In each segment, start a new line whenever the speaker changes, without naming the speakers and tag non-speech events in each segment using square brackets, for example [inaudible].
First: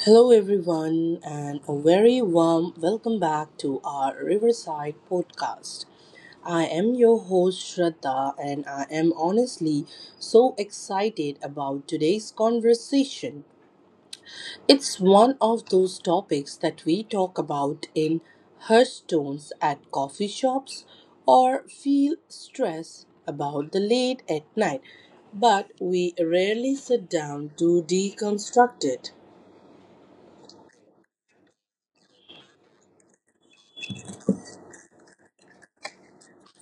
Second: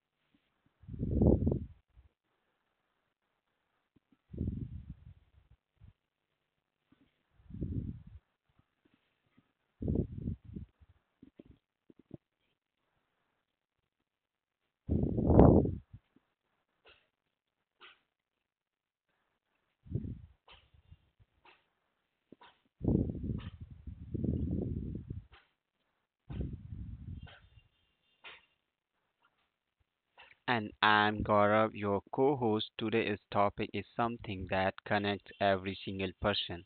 Hello, everyone, and a very warm welcome back to our Riverside podcast. I am your host, Shraddha, and I am honestly so excited about today's conversation. It's one of those topics that we talk about in Hearthstones at coffee shops or feel stress about the late at night, but we rarely sit down to deconstruct it.
And I'm Gaurav, your co host. Today's topic is something that connects every single person.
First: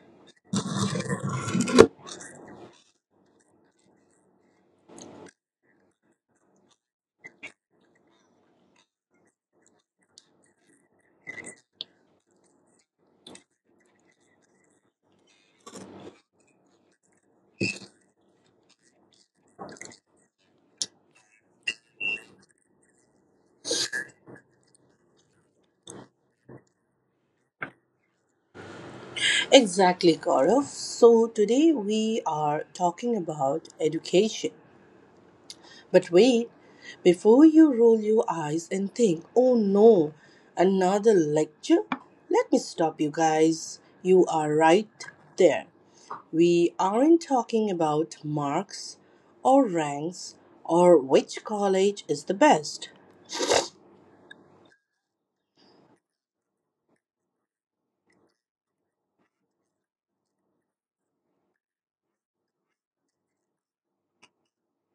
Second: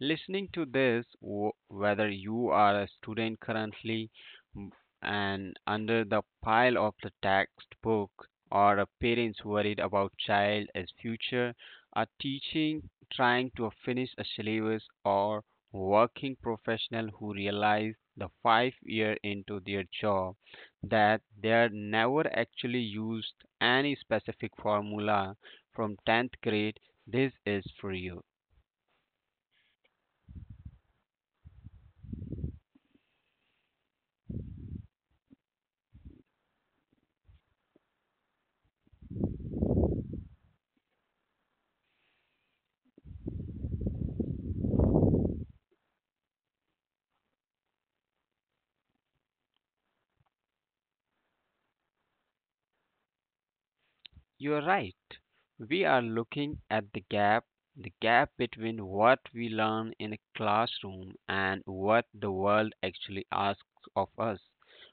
Listening to this, whether you are a student currently m- and under the pile of the textbook, or a parents worried about child as future, a teaching trying to finish a syllabus, or working professional who realize the 5 years into their job that they're never actually used any specific formula from 10th grade, this is for you.
Exactly, Gaurav. So today we are talking about education. But wait, before you roll your eyes and think, oh no, another lecture? Let me stop you guys. You are right there. We aren't talking about marks or ranks or which college is the best.
You are right. We are looking at the gap between what we learn in a classroom and what the world actually asks of us.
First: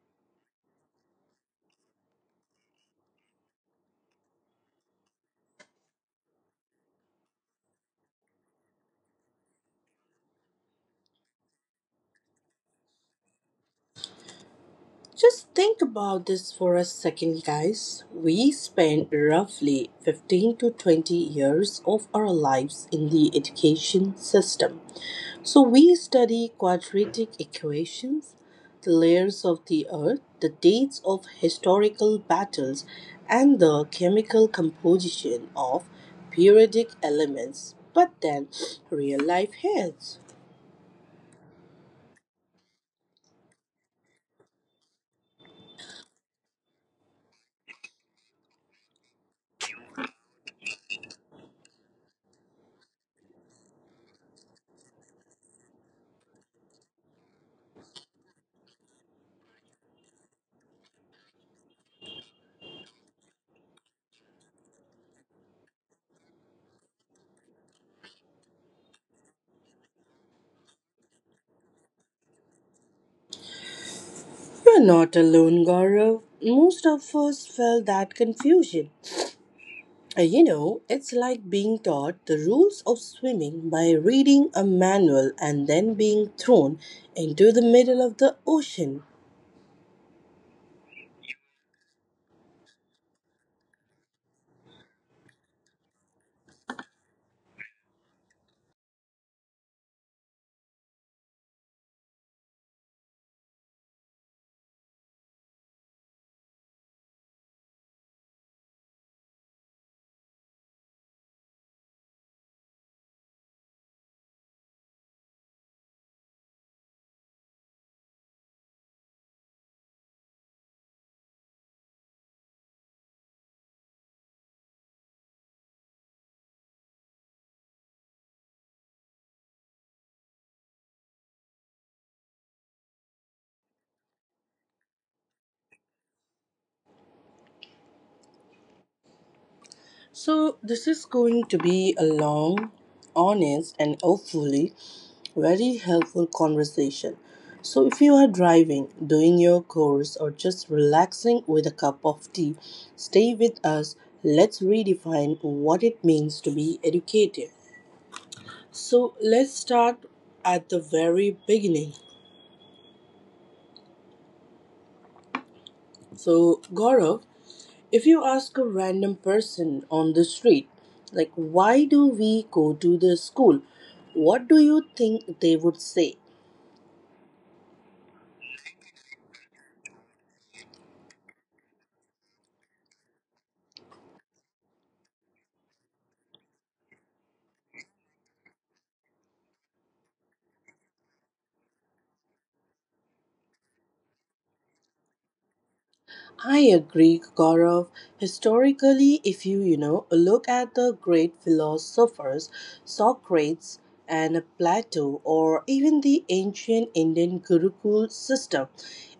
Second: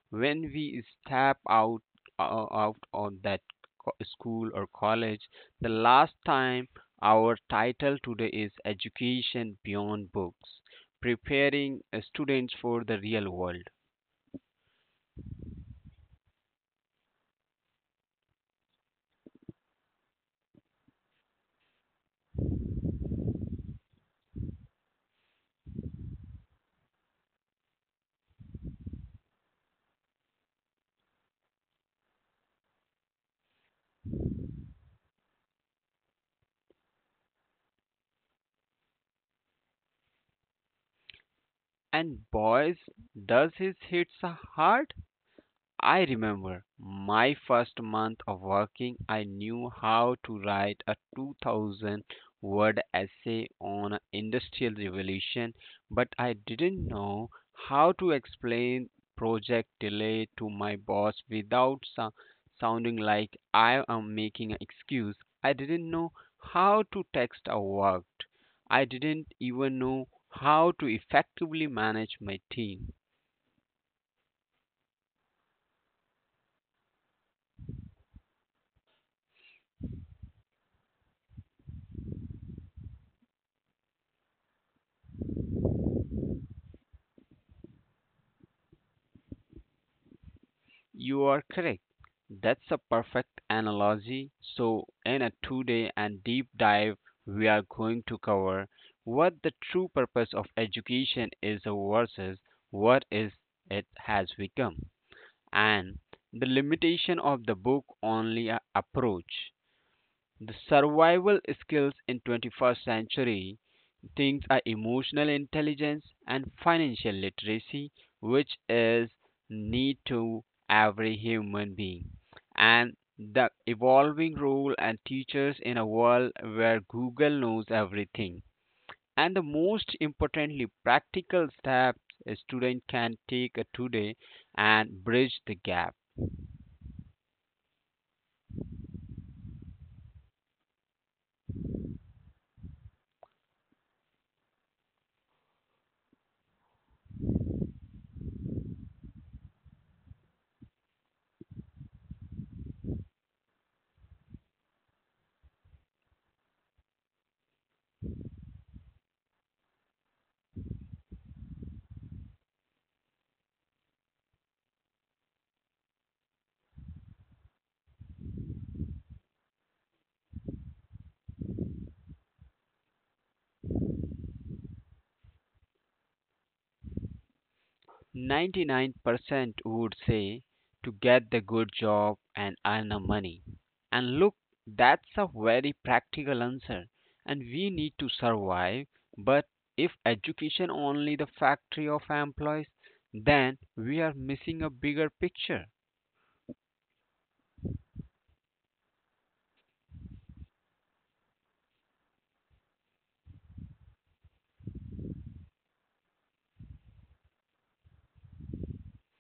When we step out out on that school or college, the last time our title today is Education Beyond Books, preparing students for the real world.
Just think about this for a second, guys. We spend roughly 15 to 20 years of our lives in the education system. So we study quadratic equations, the layers of the earth, the dates of historical battles, and the chemical composition of periodic elements. But then real life hits.
And boys, does his hits hard? I remember my first month of working, I knew how to write a 2000 word essay on industrial revolution, but I didn't know how to explain project delay to my boss without sounding like I am making an excuse. I didn't know how to text a work. I didn't even know how to effectively manage my team.
You're not alone, Gaurav. Most of us felt that confusion. You know, it's like being taught the rules of swimming by reading a manual and then being thrown into the middle of the ocean.
You are correct. That's a perfect analogy. So, in a 2 day and deep dive, we are going to cover what the true purpose of education is versus what is it has become, and the limitation of the book only approach, the survival skills in 21st century things are emotional intelligence and financial literacy, which is need to every human being. And the evolving role and teachers in a world where Google knows everything. And the most importantly, practical steps a student can take today and bridge the gap.
So, this is going to be a long, honest, and hopefully very helpful conversation. So, if you are driving, doing your course, or just relaxing with a cup of tea, stay with us. Let's redefine what it means to be educated. So, let's start at the very beginning. So, Gaurav, if you ask a random person on the street, like, why do we go to the school? What do you think they would say?
99% would say to get the good job and earn the money. And look, that's a very practical answer, and we need to survive. But if education only the factory of employees, then we are missing a bigger picture.
I agree, Gaurav. Historically, if you, you know, look at the great philosophers, Socrates and Plato, or even the ancient Indian Gurukul system,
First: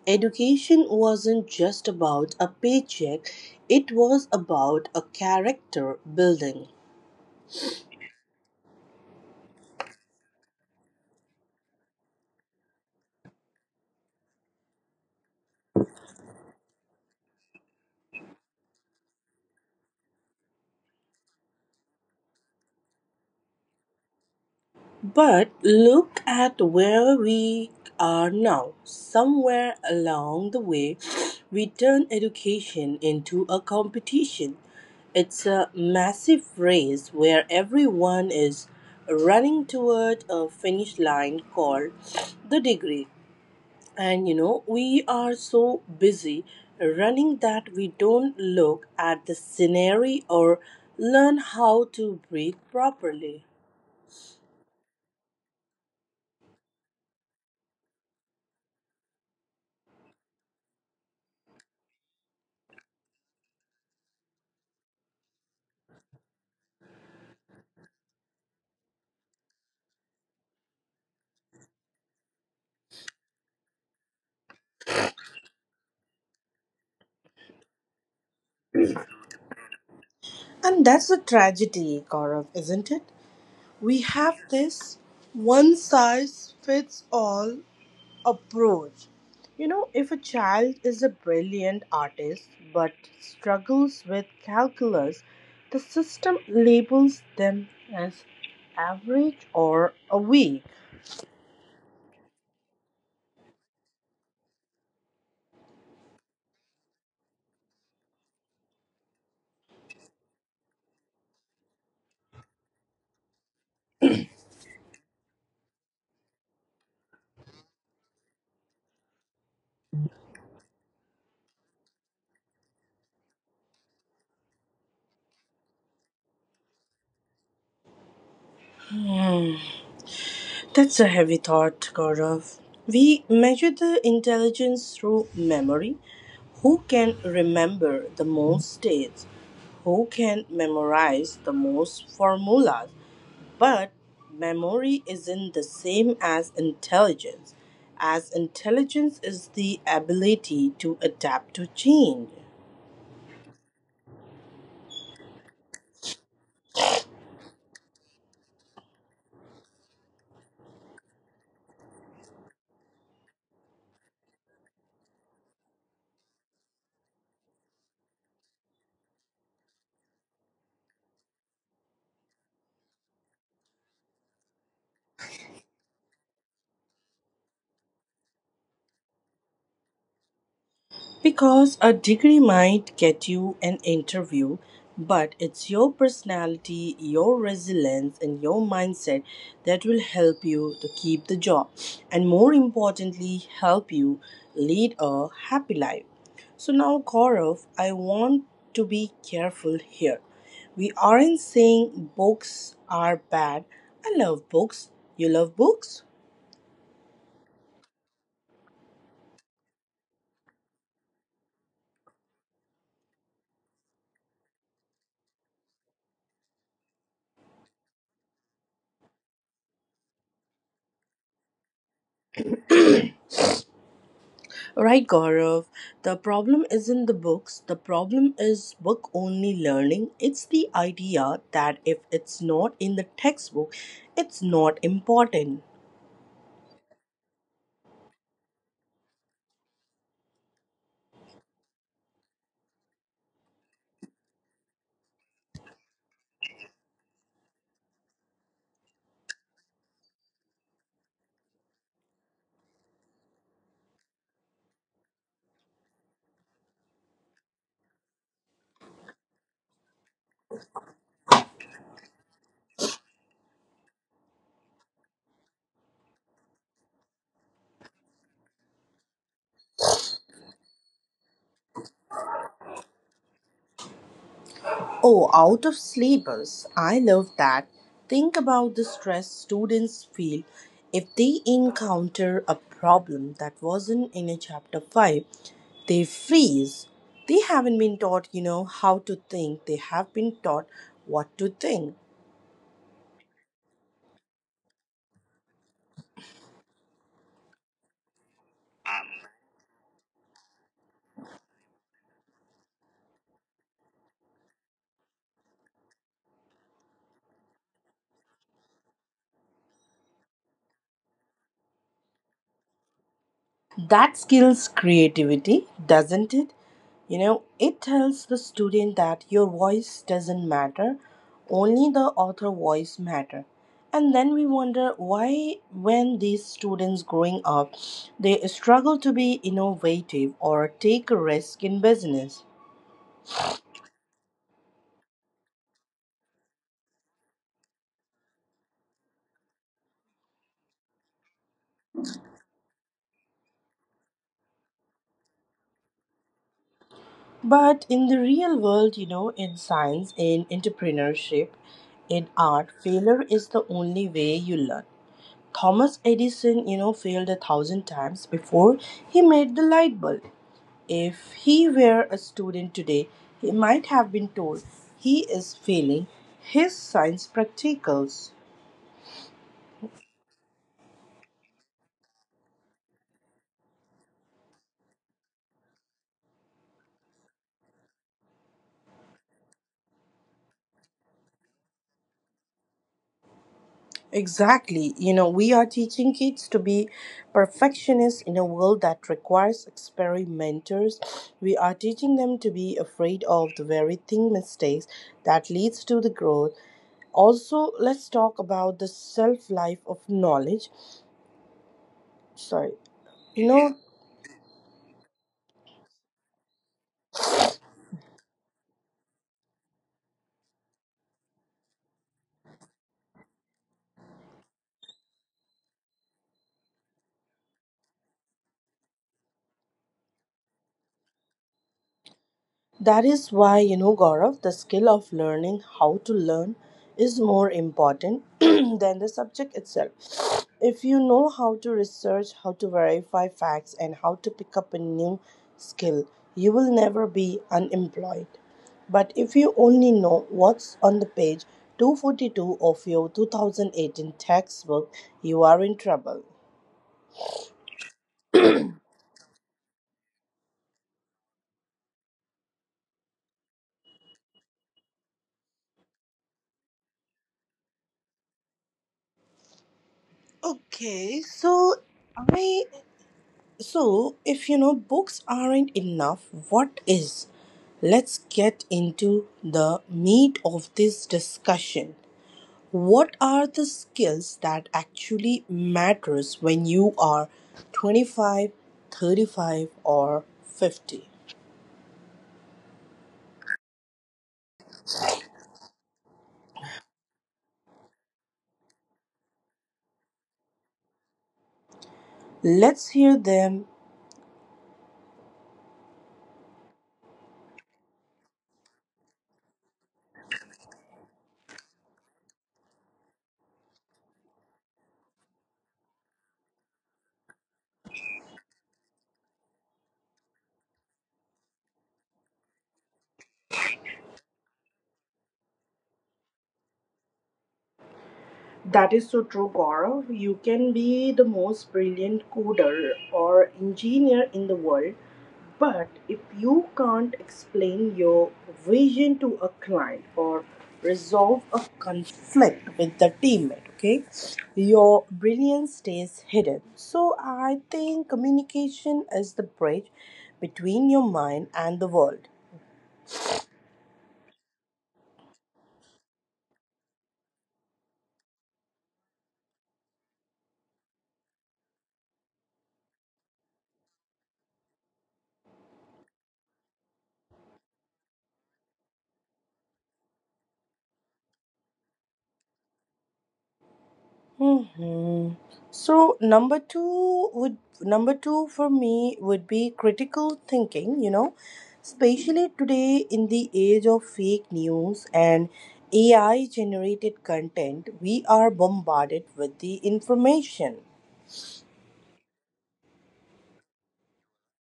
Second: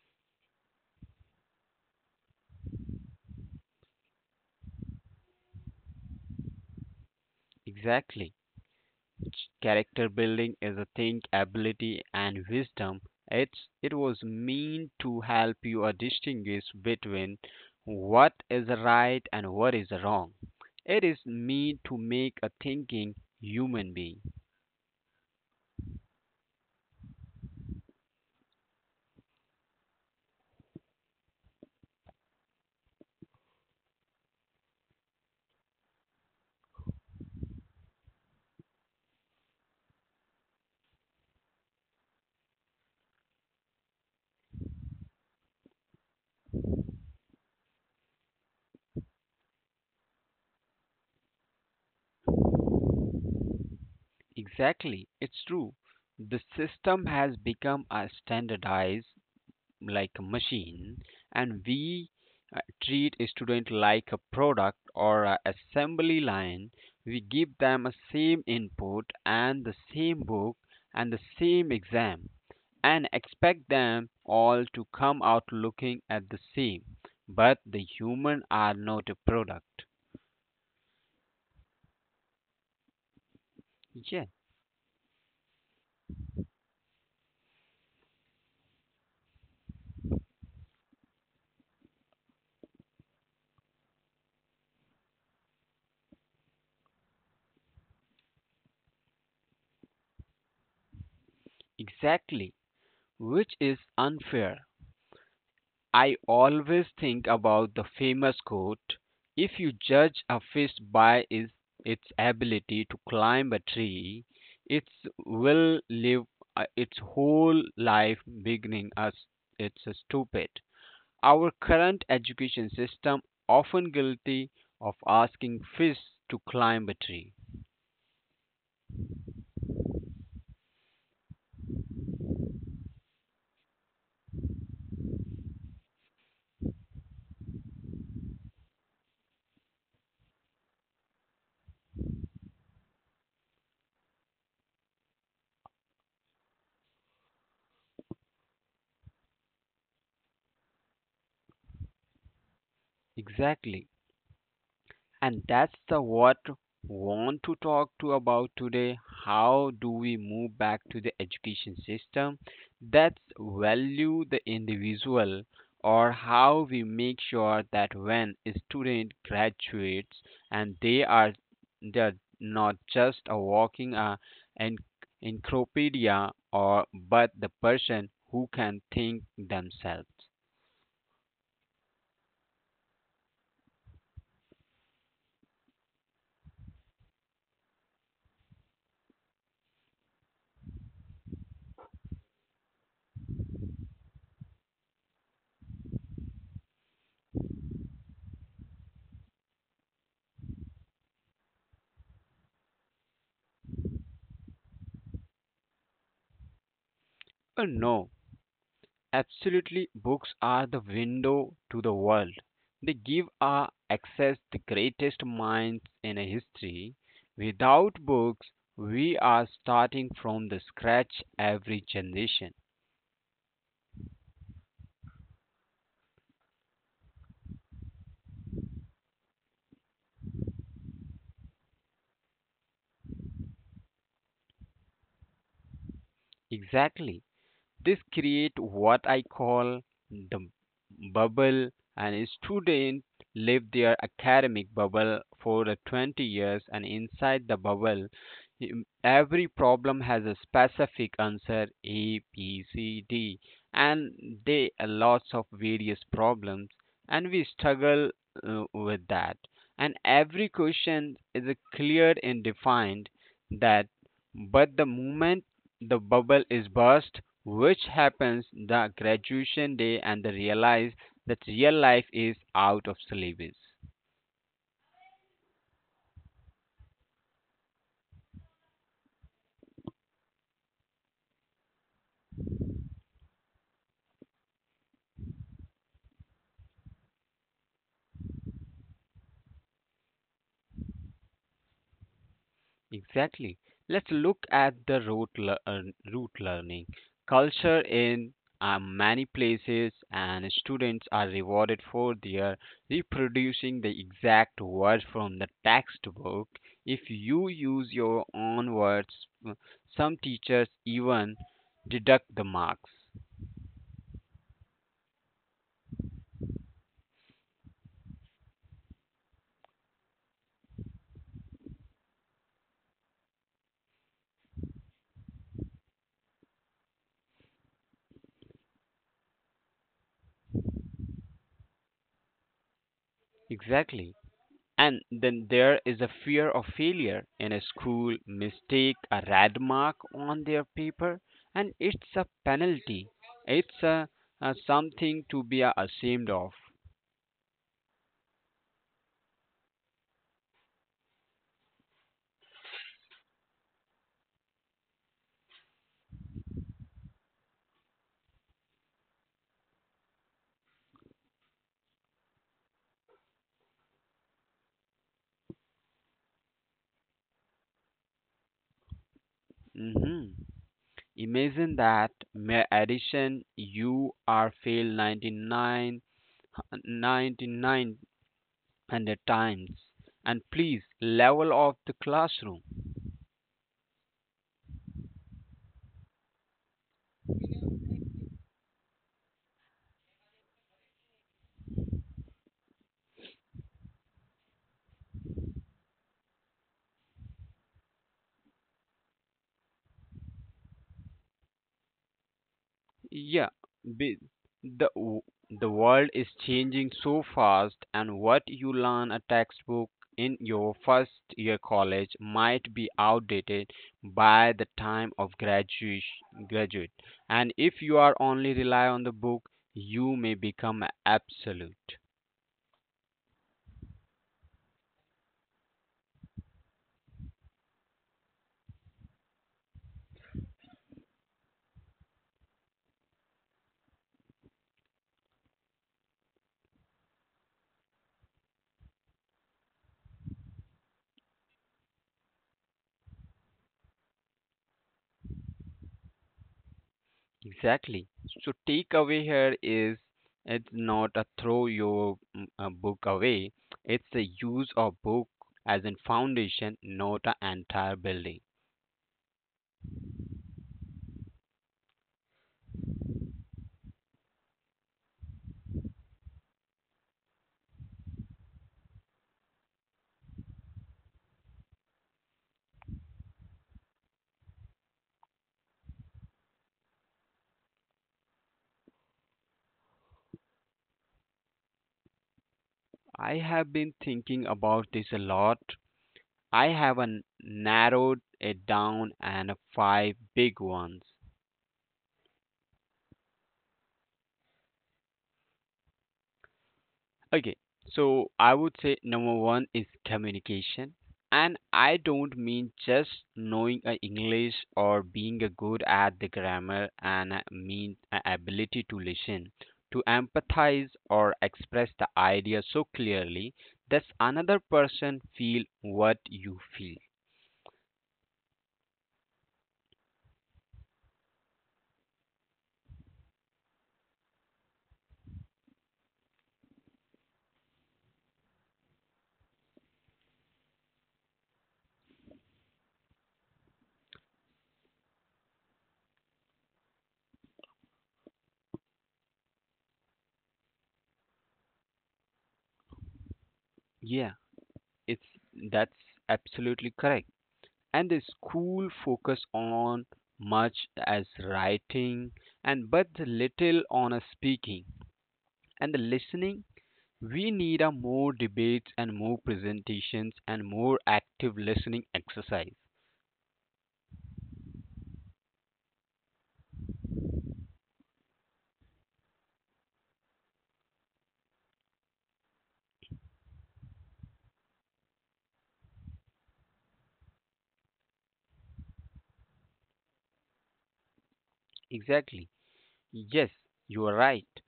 education wasn't just about a paycheck, it was about a character building.
Exactly. Character building is a thing, ability, and wisdom. It was meant to help you distinguish between what is right and what is wrong. It is meant to make a thinking human being.
But look at where we are now. Somewhere along the way, we turned education into a competition. It's a massive race where everyone is running toward a finish line called the degree. And you know, we are so busy running that we don't look at the scenery or learn how to breathe properly.
Exactly, it's true. The system has become a standardized like a machine, and we treat a student like a product or a assembly line. We give them a same input and the same book and the same exam and expect them all to come out looking at the same, but the human are not a product.
And that's a tragedy, Gaurav, isn't it? We
Yes,
have this one size fits all approach. You know, if a child is a brilliant artist but struggles with calculus, the system labels them as average or a weak.
exactly, which is unfair. I always think about the famous quote, if you judge a fish by its ability to climb a tree, it will live its whole life beginning as it's stupid. Our current education system often guilty of asking fish to climb a tree.
That's a heavy thought, Gaurav. We measure the intelligence through memory. Who can remember the most dates? Who can memorize the most formulas? But memory isn't the same as intelligence is the ability to adapt to change.
Exactly, and that's the what want to talk to about today. How do we move back to the education system that's value the individual, or how we make sure that when a student graduates and they're not just a walking en- encyclopedia or but the person who can think themselves.
Because a degree might get you an interview, but it's your personality, your resilience, and your mindset that will help you to keep the job and, more importantly, help you lead a happy life. So, now, Gaurav, I want to be careful here. We aren't saying books are bad. I love books. You love books?
Oh no. Absolutely, books are the window to the world. They give us access to the greatest minds in history. Without books, we are starting from the scratch every generation.
Right, Gaurav. The problem isn't the books. The problem is book only learning. It's the idea that if it's not in the textbook, it's not important.
Exactly. This create what I call the bubble, and a student live their academic bubble for the 20 years, and inside the bubble, every problem has a specific answer, a b c d, and they are lots of various problems, and we struggle with that, and every question is clear and defined that. But the moment the bubble is burst, which happens the graduation day, and they realize that real life is out of syllabus.
Oh, out of syllabus. I love that. Think about the stress students feel if they encounter a problem that wasn't in a chapter 5. They freeze. They haven't been taught, you know, how to think. They have been taught what to think.
Exactly. Let's look at the root learning culture in many places, and students are rewarded for their reproducing the exact words from the textbook. If you use your own words, uh, some teachers even deduct the marks.
That skills creativity, doesn't it? You know, it tells the student that your voice doesn't matter, only the author voice matter. And then we wonder why when these students growing up, they struggle to be innovative or take a risk in business.
Exactly. And then there is a fear of failure in a school, mistake, a red mark on their paper, and it's a penalty. It's a something to be ashamed of.
But in the real world, you know, in science, in entrepreneurship, in art, failure is the only way you learn. Thomas Edison, you know, failed a thousand times before he made the light bulb. If he were a student today, he might have been told he is failing his science practicals.
Mhm. Imagine that mere addition, you are failed 99, 9900 times. And please, level off the classroom.
Exactly. You know, we are teaching kids to be perfectionists in a world that requires experimenters. We are teaching them to be afraid of the very thing mistakes that leads to the growth also let's talk about the self life of knowledge Sorry.
Yeah,
You know,
be, the w- the world is changing so fast, and what you learn a textbook in your first year college might be outdated by the time of graduation graduate. And if you are only rely on the book, you may become absolute.
that is why, you know, Gaurav, the skill of learning how to learn is more important [clears throat] than the subject itself. If you know how to research, how to verify facts, and how to pick up a new skill, you will never be unemployed. But if you only know what's on the page 242 of your 2018 textbook, you are in trouble.
Exactly. So takeaway here is it's not a throw your book away. It's the use of book as a foundation, not an entire building.
Okay, so I So, if you know books aren't enough, what is? Let's get into the meat of this discussion. What are the skills that actually matters when you are 25, 35, or 50?
I have been thinking about this a lot. I have narrowed it down and five big ones.
Let's hear them.
Okay, so I would say number one is communication. And I don't mean just knowing English or being a good at the grammar, and I mean a ability to listen, to empathize or express the idea so clearly that another person feel what you feel.
That is so true, Gaurav. You can be the most brilliant coder or engineer in the world, but if you can't explain your vision to a client or resolve a conflict with the teammate, okay, your brilliance stays hidden. So I think communication is the bridge between your mind and the world.
Yeah, it's that's absolutely correct. And the school focus on much as writing and but little on a speaking and the listening. We need a more debates and more presentations and more active listening exercise.
hmm So number two would Number two for me would be critical thinking, you know, especially today in the age of fake news and AI generated content, we are bombarded with the information.
Exactly, yes, you are right.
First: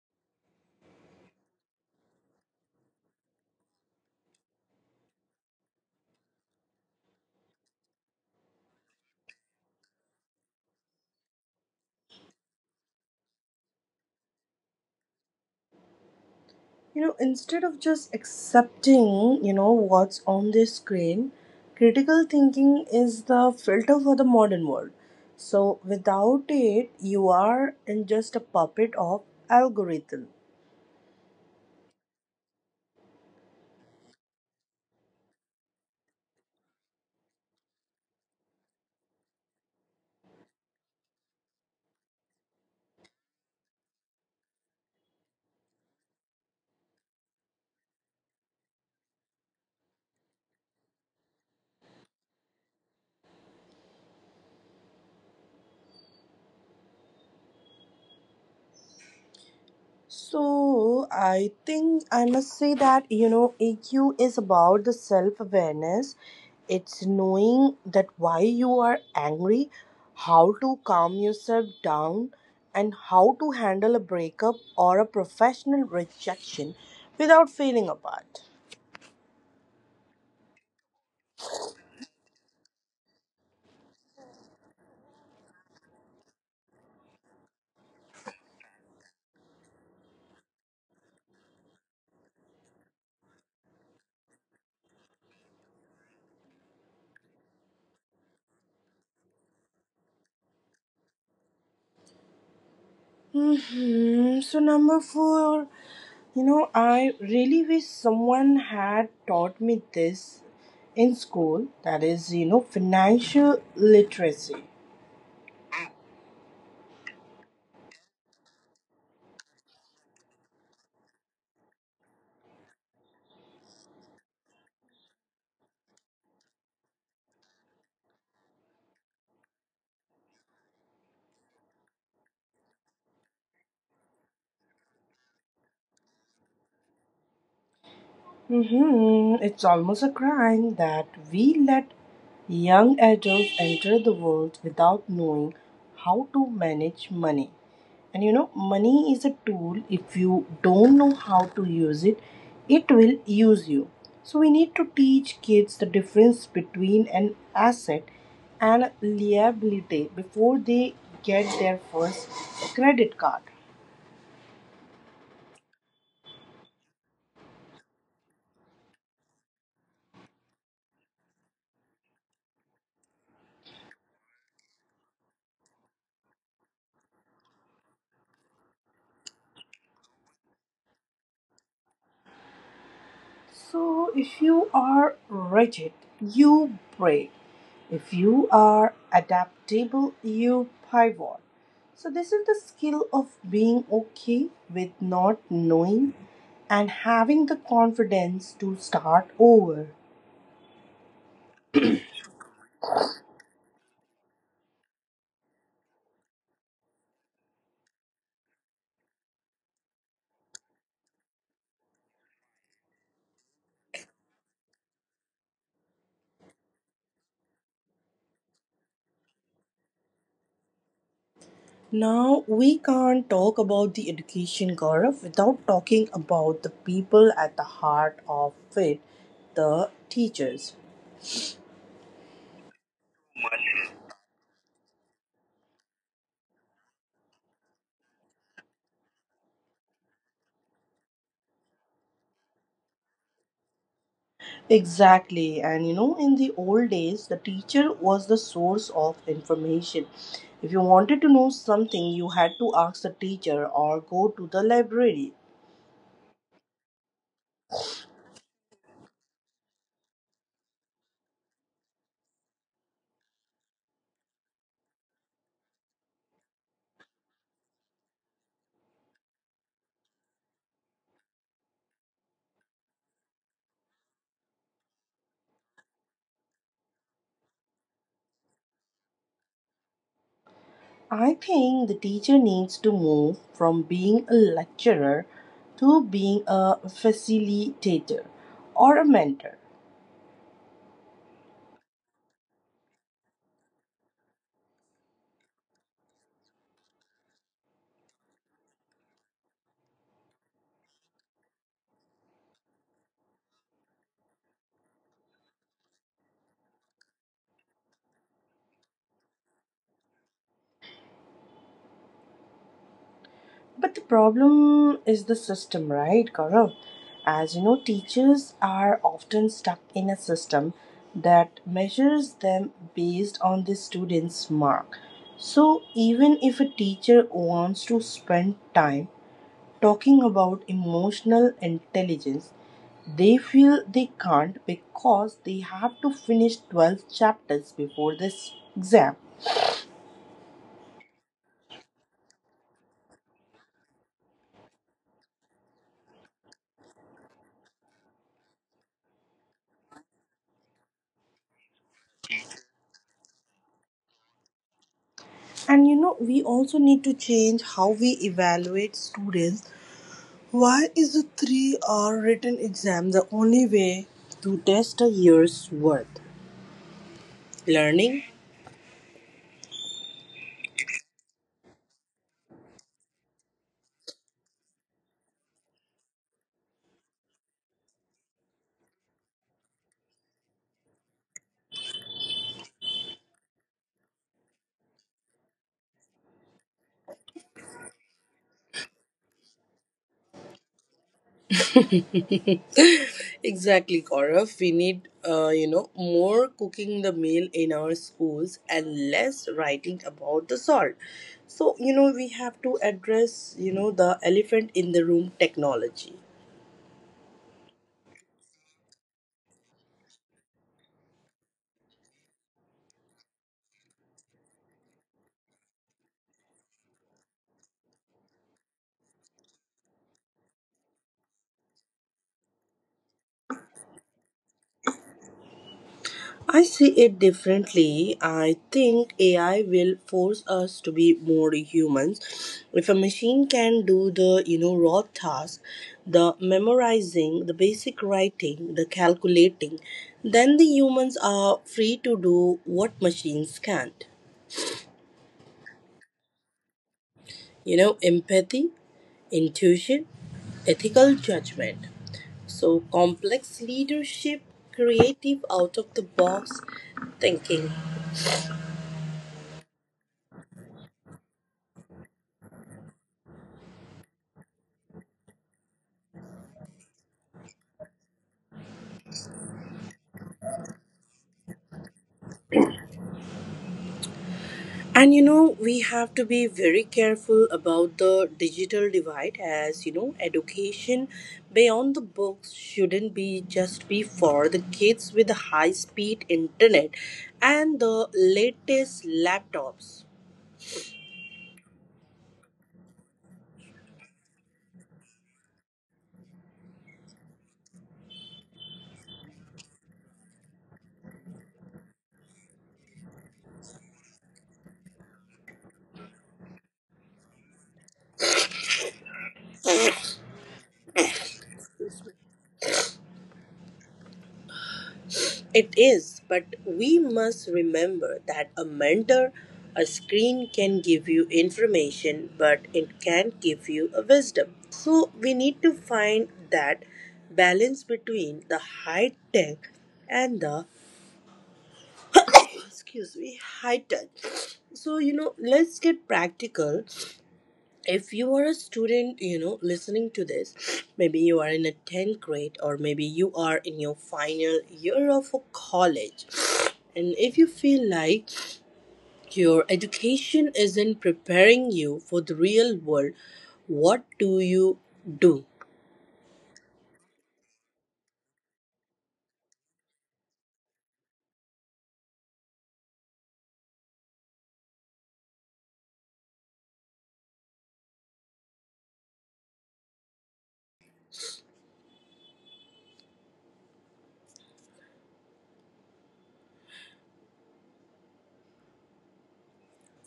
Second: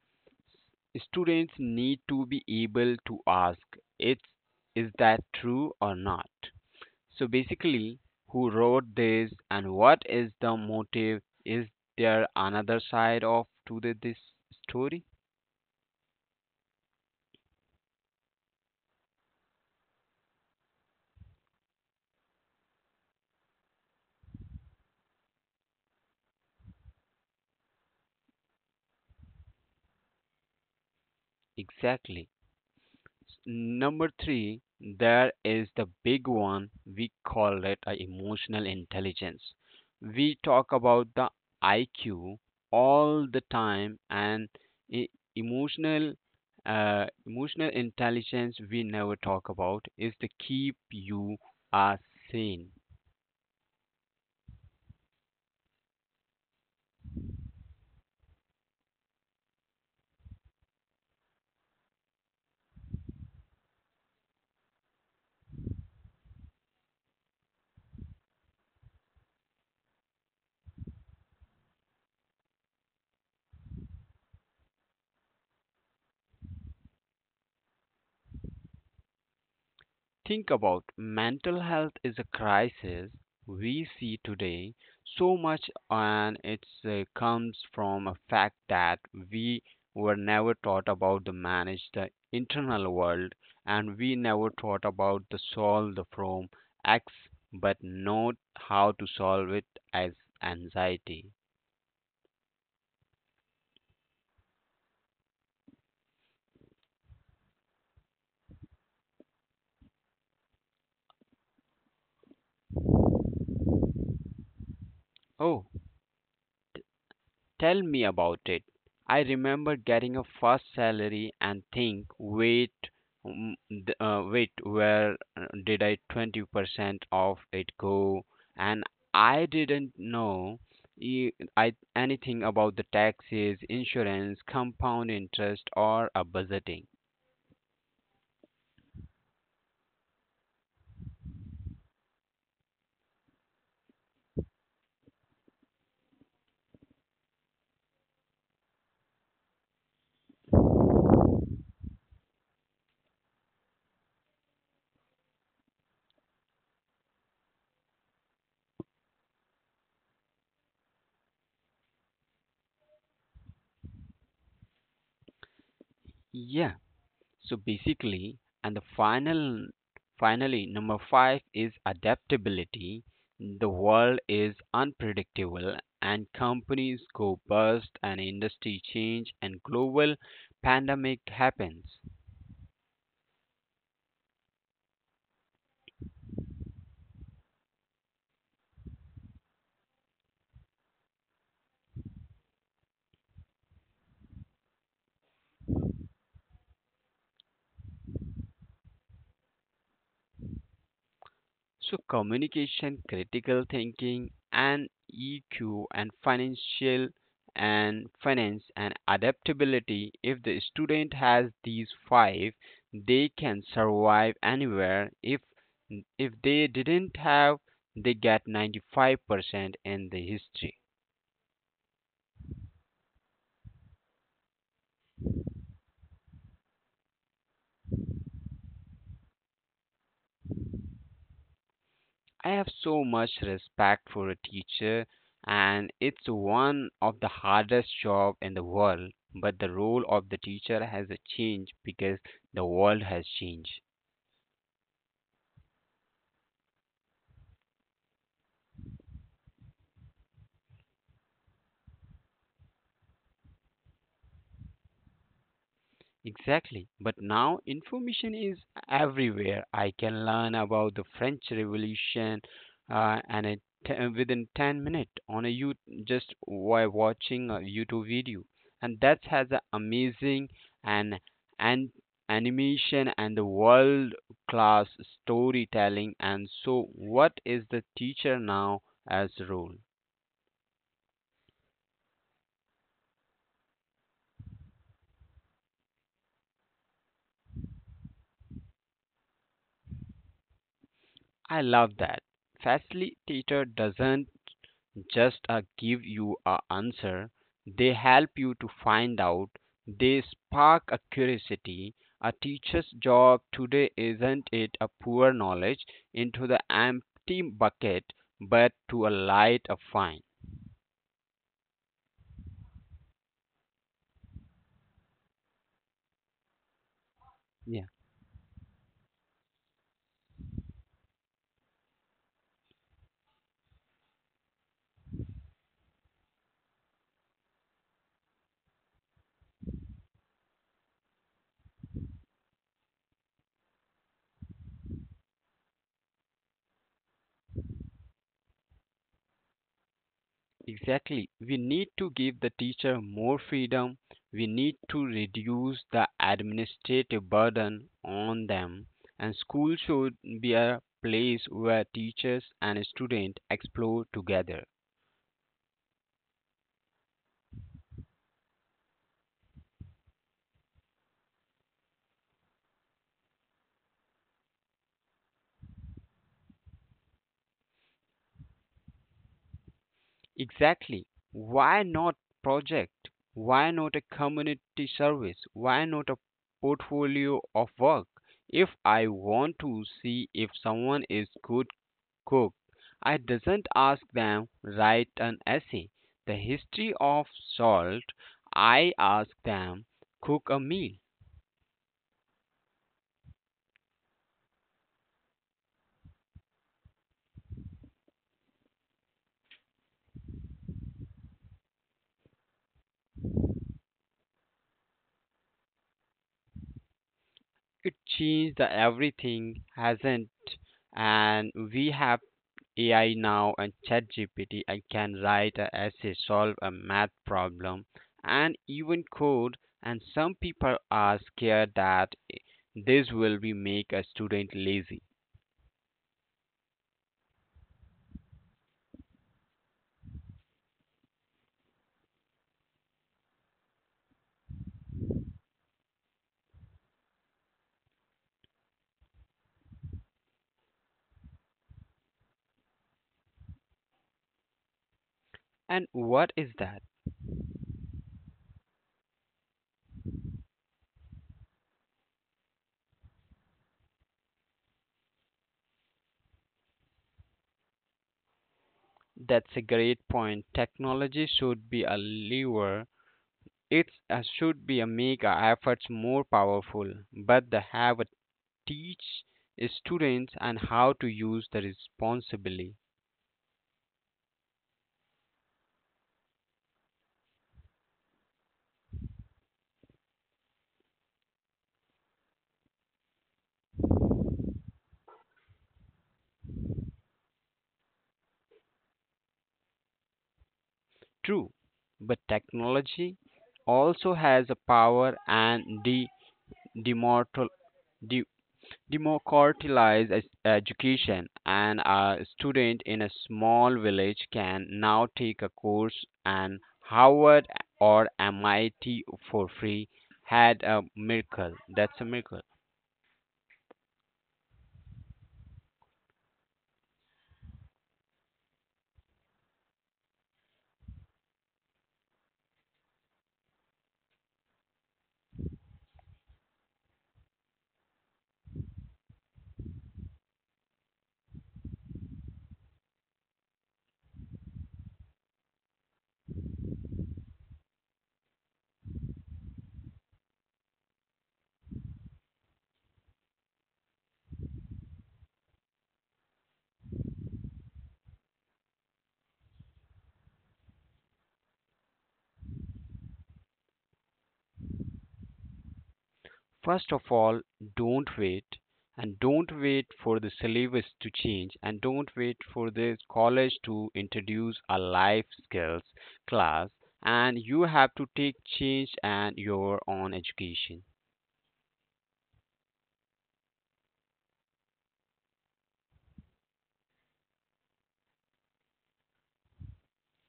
Students need to be able to ask, it's is that true or not. So basically, who wrote this and what is the motive? Is there another side of to this story?
You know, instead of just accepting, you know, what's on the screen, critical thinking is the filter for the modern world. So without it you are in just a puppet of algorithm.
Exactly. Number three, there is the big one. We call it a emotional intelligence. We talk about the IQ all the time, and e- emotional emotional intelligence we never talk about is to keep you are sane.
So I think I must say that you know EQ is about the self awareness. It's knowing that why you are angry, how to calm yourself down, and how to handle a breakup or a professional rejection without feeling apart.
Think about mental health is a crisis we see today so much, and it comes from a fact that we were never taught about the manage the internal world, and we never taught about the solve the from x but not how to solve it as anxiety.
So number four, you know, I really wish someone had taught me this in school. That is, you know, financial literacy.
Oh, tell me about it. I remember getting a first salary and think, wait, wait, where did I 20% of it go? And I didn't know e- I, anything about the taxes, insurance, compound interest, or a budgeting.
It's almost a crime that we let young adults enter the world without knowing how to manage money. And you know, money is a tool. If you don't know how to use it, it will use you. So we need to teach kids the difference between an asset and liability before they get their first credit card.
Yeah, so basically, and the finally number 5 is adaptability. The world is unpredictable and companies go bust and industry change and global pandemic happens.
So, if you are rigid, you break. If you are adaptable, you pivot. So, this is the skill of being okay with not knowing and having the confidence to start over.
So, communication, critical thinking, and EQ, and financial and finance and adaptability. If the student has these five, they can survive anywhere. If they didn't have, they get 95% in the history.
Now, we can't talk about the education Gaurav without talking about the people at the heart of it, the teachers.
I have so much respect for a teacher, and it's one of the hardest job in the world. But the role of the teacher has changed because the world has changed.
Exactly, and you know, in the old days, the teacher was the source of information. If you wanted to know something, you had to ask the teacher or go to the library.
Exactly. But now information is everywhere. I can learn about the French Revolution uh, and it, within 10 minutes on a you just while watching a YouTube video. And that has a amazing and and animation and the world class storytelling. And so what is the teacher now as role?
I think the teacher needs to move from being a lecturer to being a facilitator or a mentor.
I love that. Facilitator doesn't just give you a answer, they help you to find out, they spark a curiosity. A teacher's job today isn't it a pour knowledge into the empty bucket but to a light a fine.
But the problem is the system, right, Gaurav? As you know,
Yeah,
teachers are often stuck in a system that measures them based on the student's mark. So, even if a teacher wants to spend time talking about emotional intelligence, they feel they can't because they have to finish 12 chapters before this exam.
exactly. We need to give the teacher more freedom. We need to reduce the administrative burden on them. And school should be a place where teachers and students explore together.
And you know, we also need to change how we evaluate students. Why is a three-hour written exam the only way to test a year's worth learning?
Exactly. Why not project? Why not a community service? Why not a portfolio of work? If I want to see if someone is good cooked. I doesn't ask them write an essay, the history of salt. I ask them cook a meal.
Exactly, Gaurav. We need, you know, more cooking the meal in our schools and less writing about the salt. So, you know, we have to address, you know, the elephant in the room technology.
It changed the everything, hasn't? And we have AI now and ChatGPT. I can write an essay, solve a math problem, and even code. And some people are scared that this will be make a student lazy.
I see it differently. I think AI will force us to be more humans. If a machine can do the, you know, raw task, the memorizing, the basic writing, the calculating, then the humans are free to do what machines can't.
And what is that?
You know, empathy, intuition, ethical judgment. So complex leadership, creative out of the box thinking.
That's a great point. Technology should be a lever. It should be a make our efforts more powerful, but the have a teach students and how to use the responsibly.
And you know, we have to be very careful about the digital divide as you know, education beyond the books shouldn't be just be for the kids with the high speed internet and the latest laptops.
True, but technology also has a power and de demortal democratize education, and a student in a small village can now take a course at Harvard or MIT for free. Had a miracle. That's a miracle.
It is, but we must remember that a mentor, a screen can give you information, but it can't give you a wisdom. So we need to find that balance between the high tech and the excuse me high tech. So you know, let's get practical. If you are a student, you know, listening to this, maybe you are in a 10th grade or maybe you are in your final year of a college, and if you feel like your education isn't preparing you for the real world, what do you do?
First of all, don't wait. And don't wait for the syllabus to change, and don't wait for the college to introduce a life skills class. And you have to take change and your own education.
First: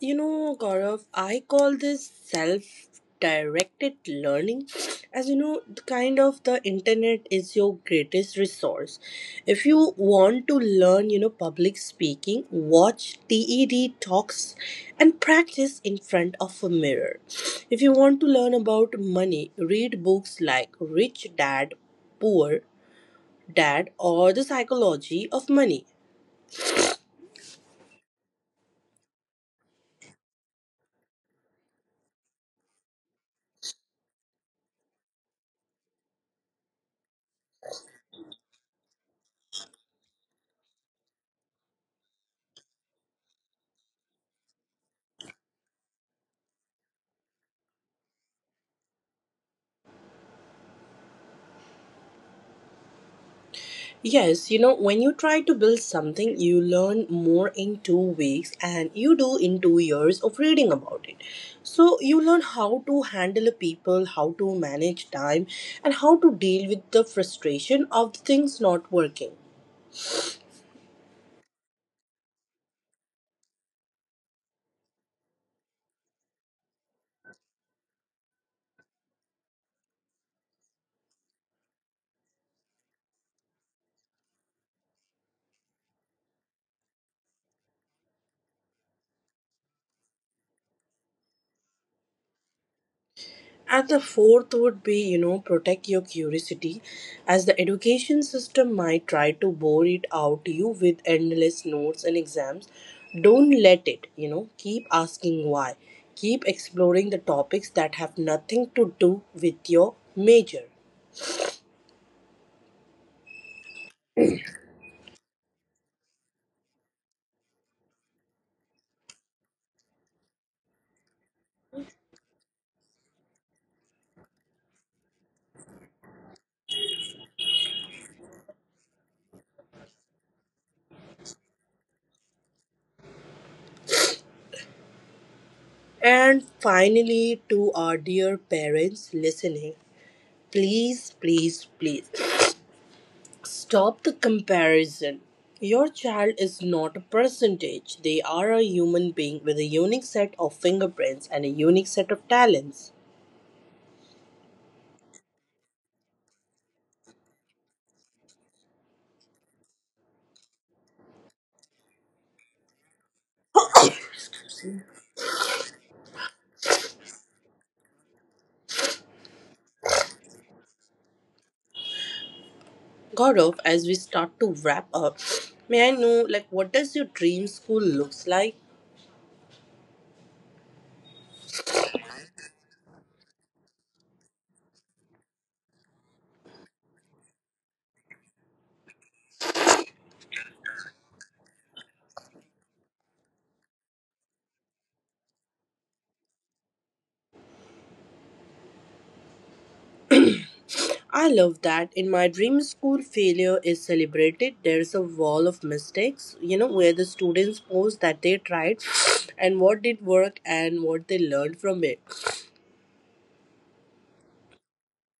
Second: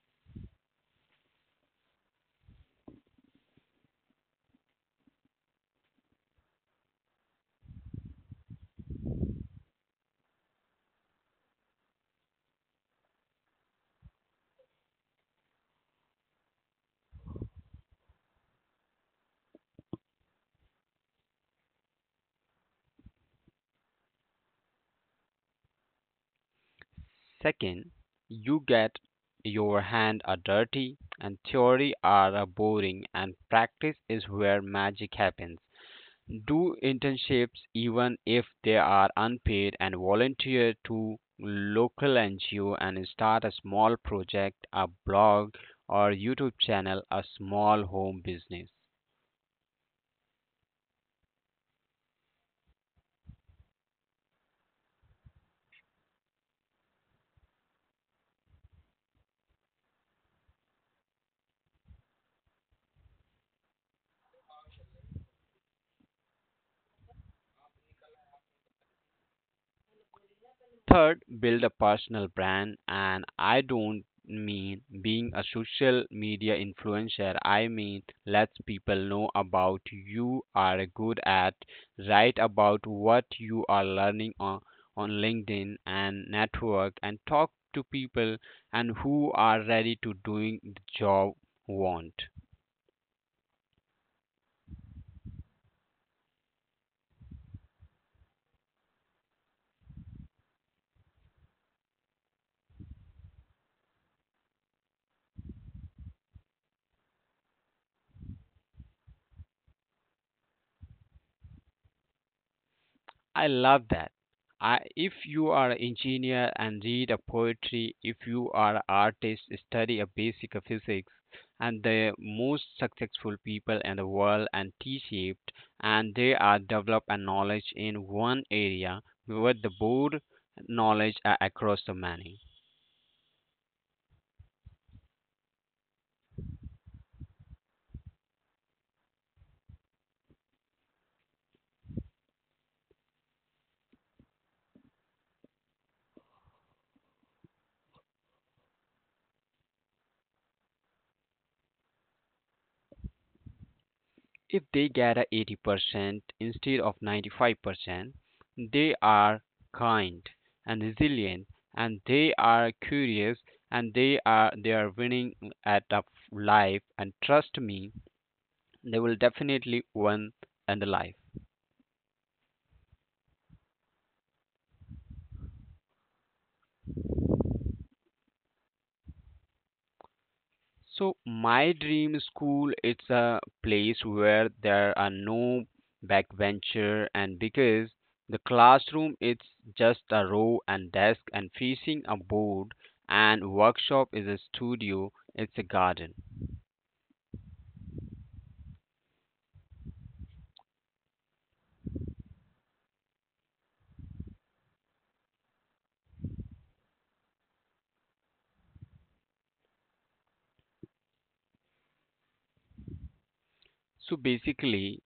You know, Gaurav, I call this self-directed learning. As you know, the kind of the internet is your greatest resource. If you want to learn, you know, public speaking, watch TED talks and practice in front of a mirror. If you want to learn about money, read books like Rich Dad, Poor Dad or The Psychology of Money.
Second, you get your hands are dirty and theory are boring and practice is where magic happens. Do internships even if they are unpaid and volunteer to local NGO and start a small project, a blog or YouTube channel, a small home business.
Yes, you know, when you try to build something, you learn more in 2 weeks and you do in 2 years of reading about it. So, you learn how to handle people, how to manage time, and how to deal with the frustration of things not working.
Third, build a personal brand. And I don't mean being a social media influencer, I mean let people know about you are good at, write about what you are learning on LinkedIn and network, and talk to people and who are ready to doing the job want.
And the fourth would be, you know, protect your curiosity, as the education system might try to bore it out you with endless notes and exams. Don't let it, you know, keep asking why. Keep exploring the topics that have nothing to do with your major.
I love that. I, if you are an engineer and read a poetry, if you are an artist, study a basic of physics, and the most successful people in the world and T-shaped, and they are develop a knowledge in one area, with the broad knowledge are across the many.
And finally, to our dear parents listening, please, please, please stop the comparison. Your child is not a percentage. They are a human being with a unique set of fingerprints and a unique set of talents.
If they get a 80% instead of 95%, they are kind and resilient and they are curious and they are winning at life, and trust me they will definitely win in the life.
Gaurav, as we start to wrap up, may I know like what does your dream school looks like?
So my dream school it's a place where there are no backbencher, and because the classroom it's just a row and desk and facing a board, and workshop is a studio, it's a garden.
I love that. In my dream school, failure is celebrated. There's a wall of mistakes, you know, where the students post that they tried and what did work and what they learned from it.
So basically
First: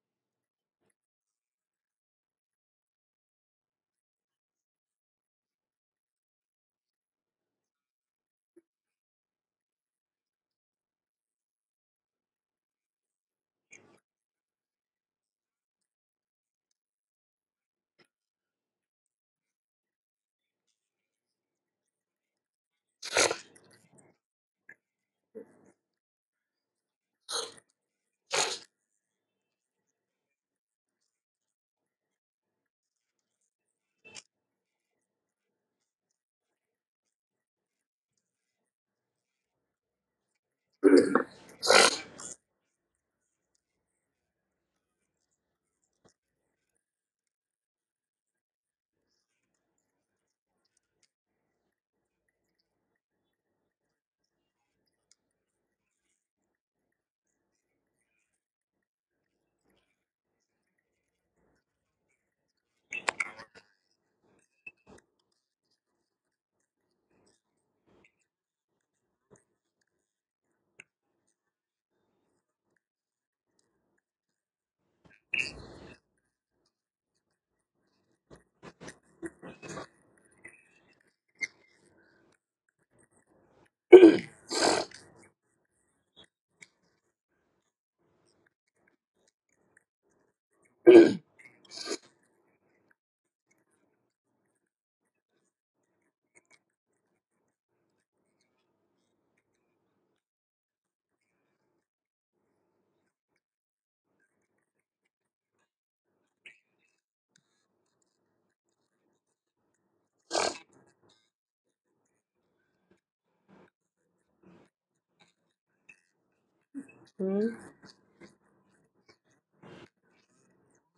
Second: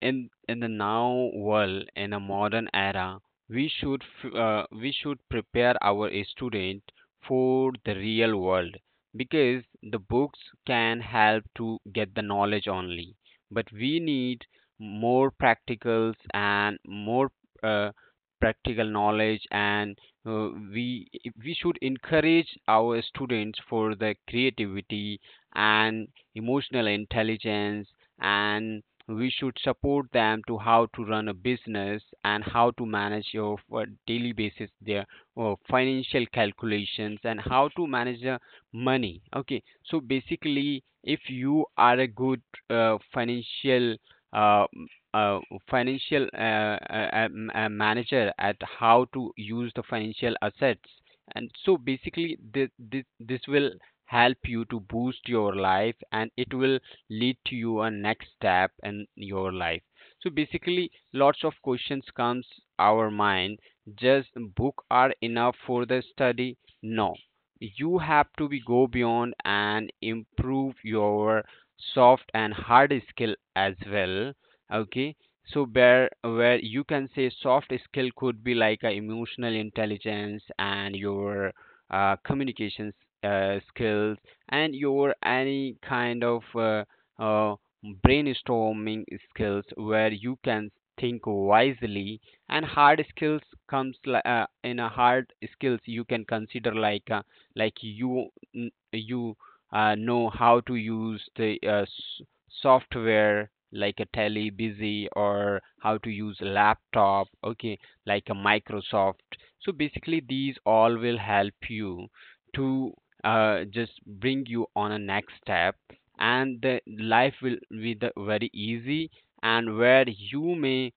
in the now world, in a modern era, we should we should prepare our student for the real world, because the books can help to get the knowledge only, but we need more practicals and more uh, practical knowledge, and uh, we we should encourage our students for the creativity and emotional intelligence, and we should support them to how to run a business and how to manage your daily basis their financial calculations and how to manage the money. Okay, so basically if you are a good financial uh, uh, financial manager at how to use the financial assets. And so basically this will help you to boost your life, and it will lead to your next step in your life. So basically lots of questions comes our mind. Just book are enough for the study? No, you have to be go beyond and improve your soft and hard skill as well. Okay, so where you can say soft skill could be like a emotional intelligence and your communications skills, and your any kind of uh, brainstorming skills where you can think wisely. And hard skills comes in a hard skills you can consider like you know how to use the software like a tele busy, or how to use laptop. Okay, like a Microsoft. So basically these all will help you to just bring you on a next step, and the life will be the very easy, and where you may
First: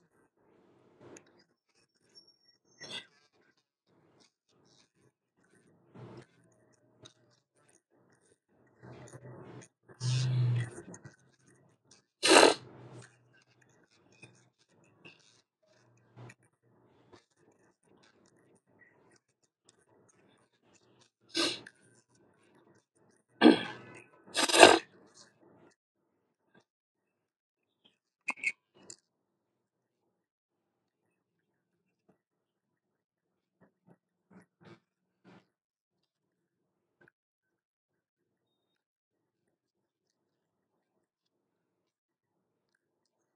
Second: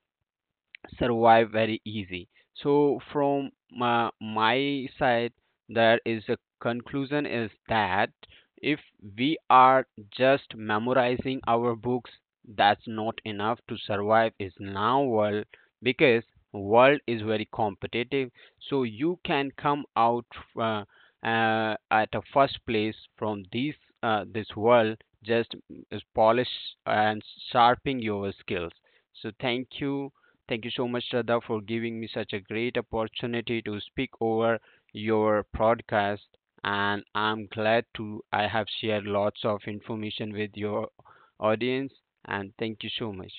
survive very easy. So from my side, there is a conclusion is that if we are just memorizing our books, that's not enough to survive is now world, because world is very competitive. So you can come out uh, at a first place from this world, just polish and sharpening your skills. So thank you. Thank you so much, Shraddha, for giving me such a great opportunity to speak over your podcast. And I'm glad to I have shared lots of information with your audience. And thank you so much.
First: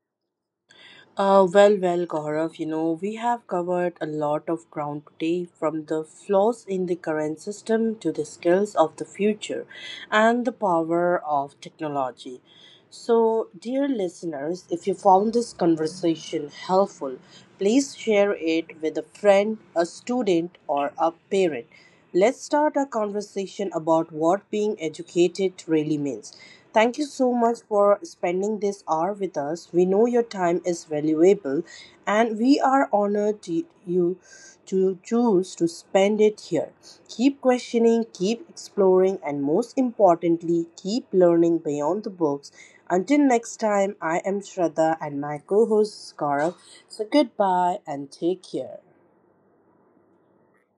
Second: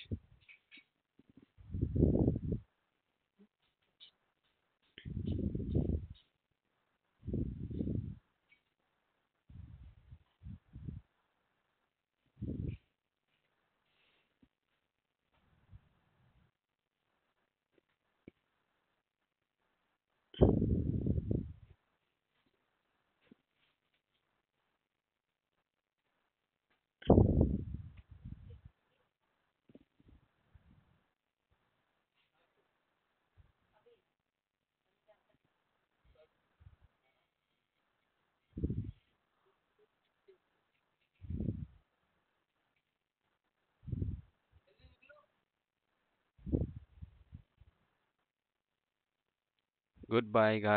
Well, Gaurav, you know, we have covered a lot of ground today from the flaws in the current system to the skills of the future and the power of technology. So, dear listeners, if you found this conversation helpful, please share it with a friend, a student, or a parent. Let's start our conversation about what being educated really means. Thank you so much for spending this hour with us. We know your time is valuable and we are honored to you to choose to spend it here. Keep questioning, keep exploring, and most importantly, keep learning beyond the books. Until next time, I am Shraddha and my co host Gaurav. So goodbye and take care.
Goodbye, guys.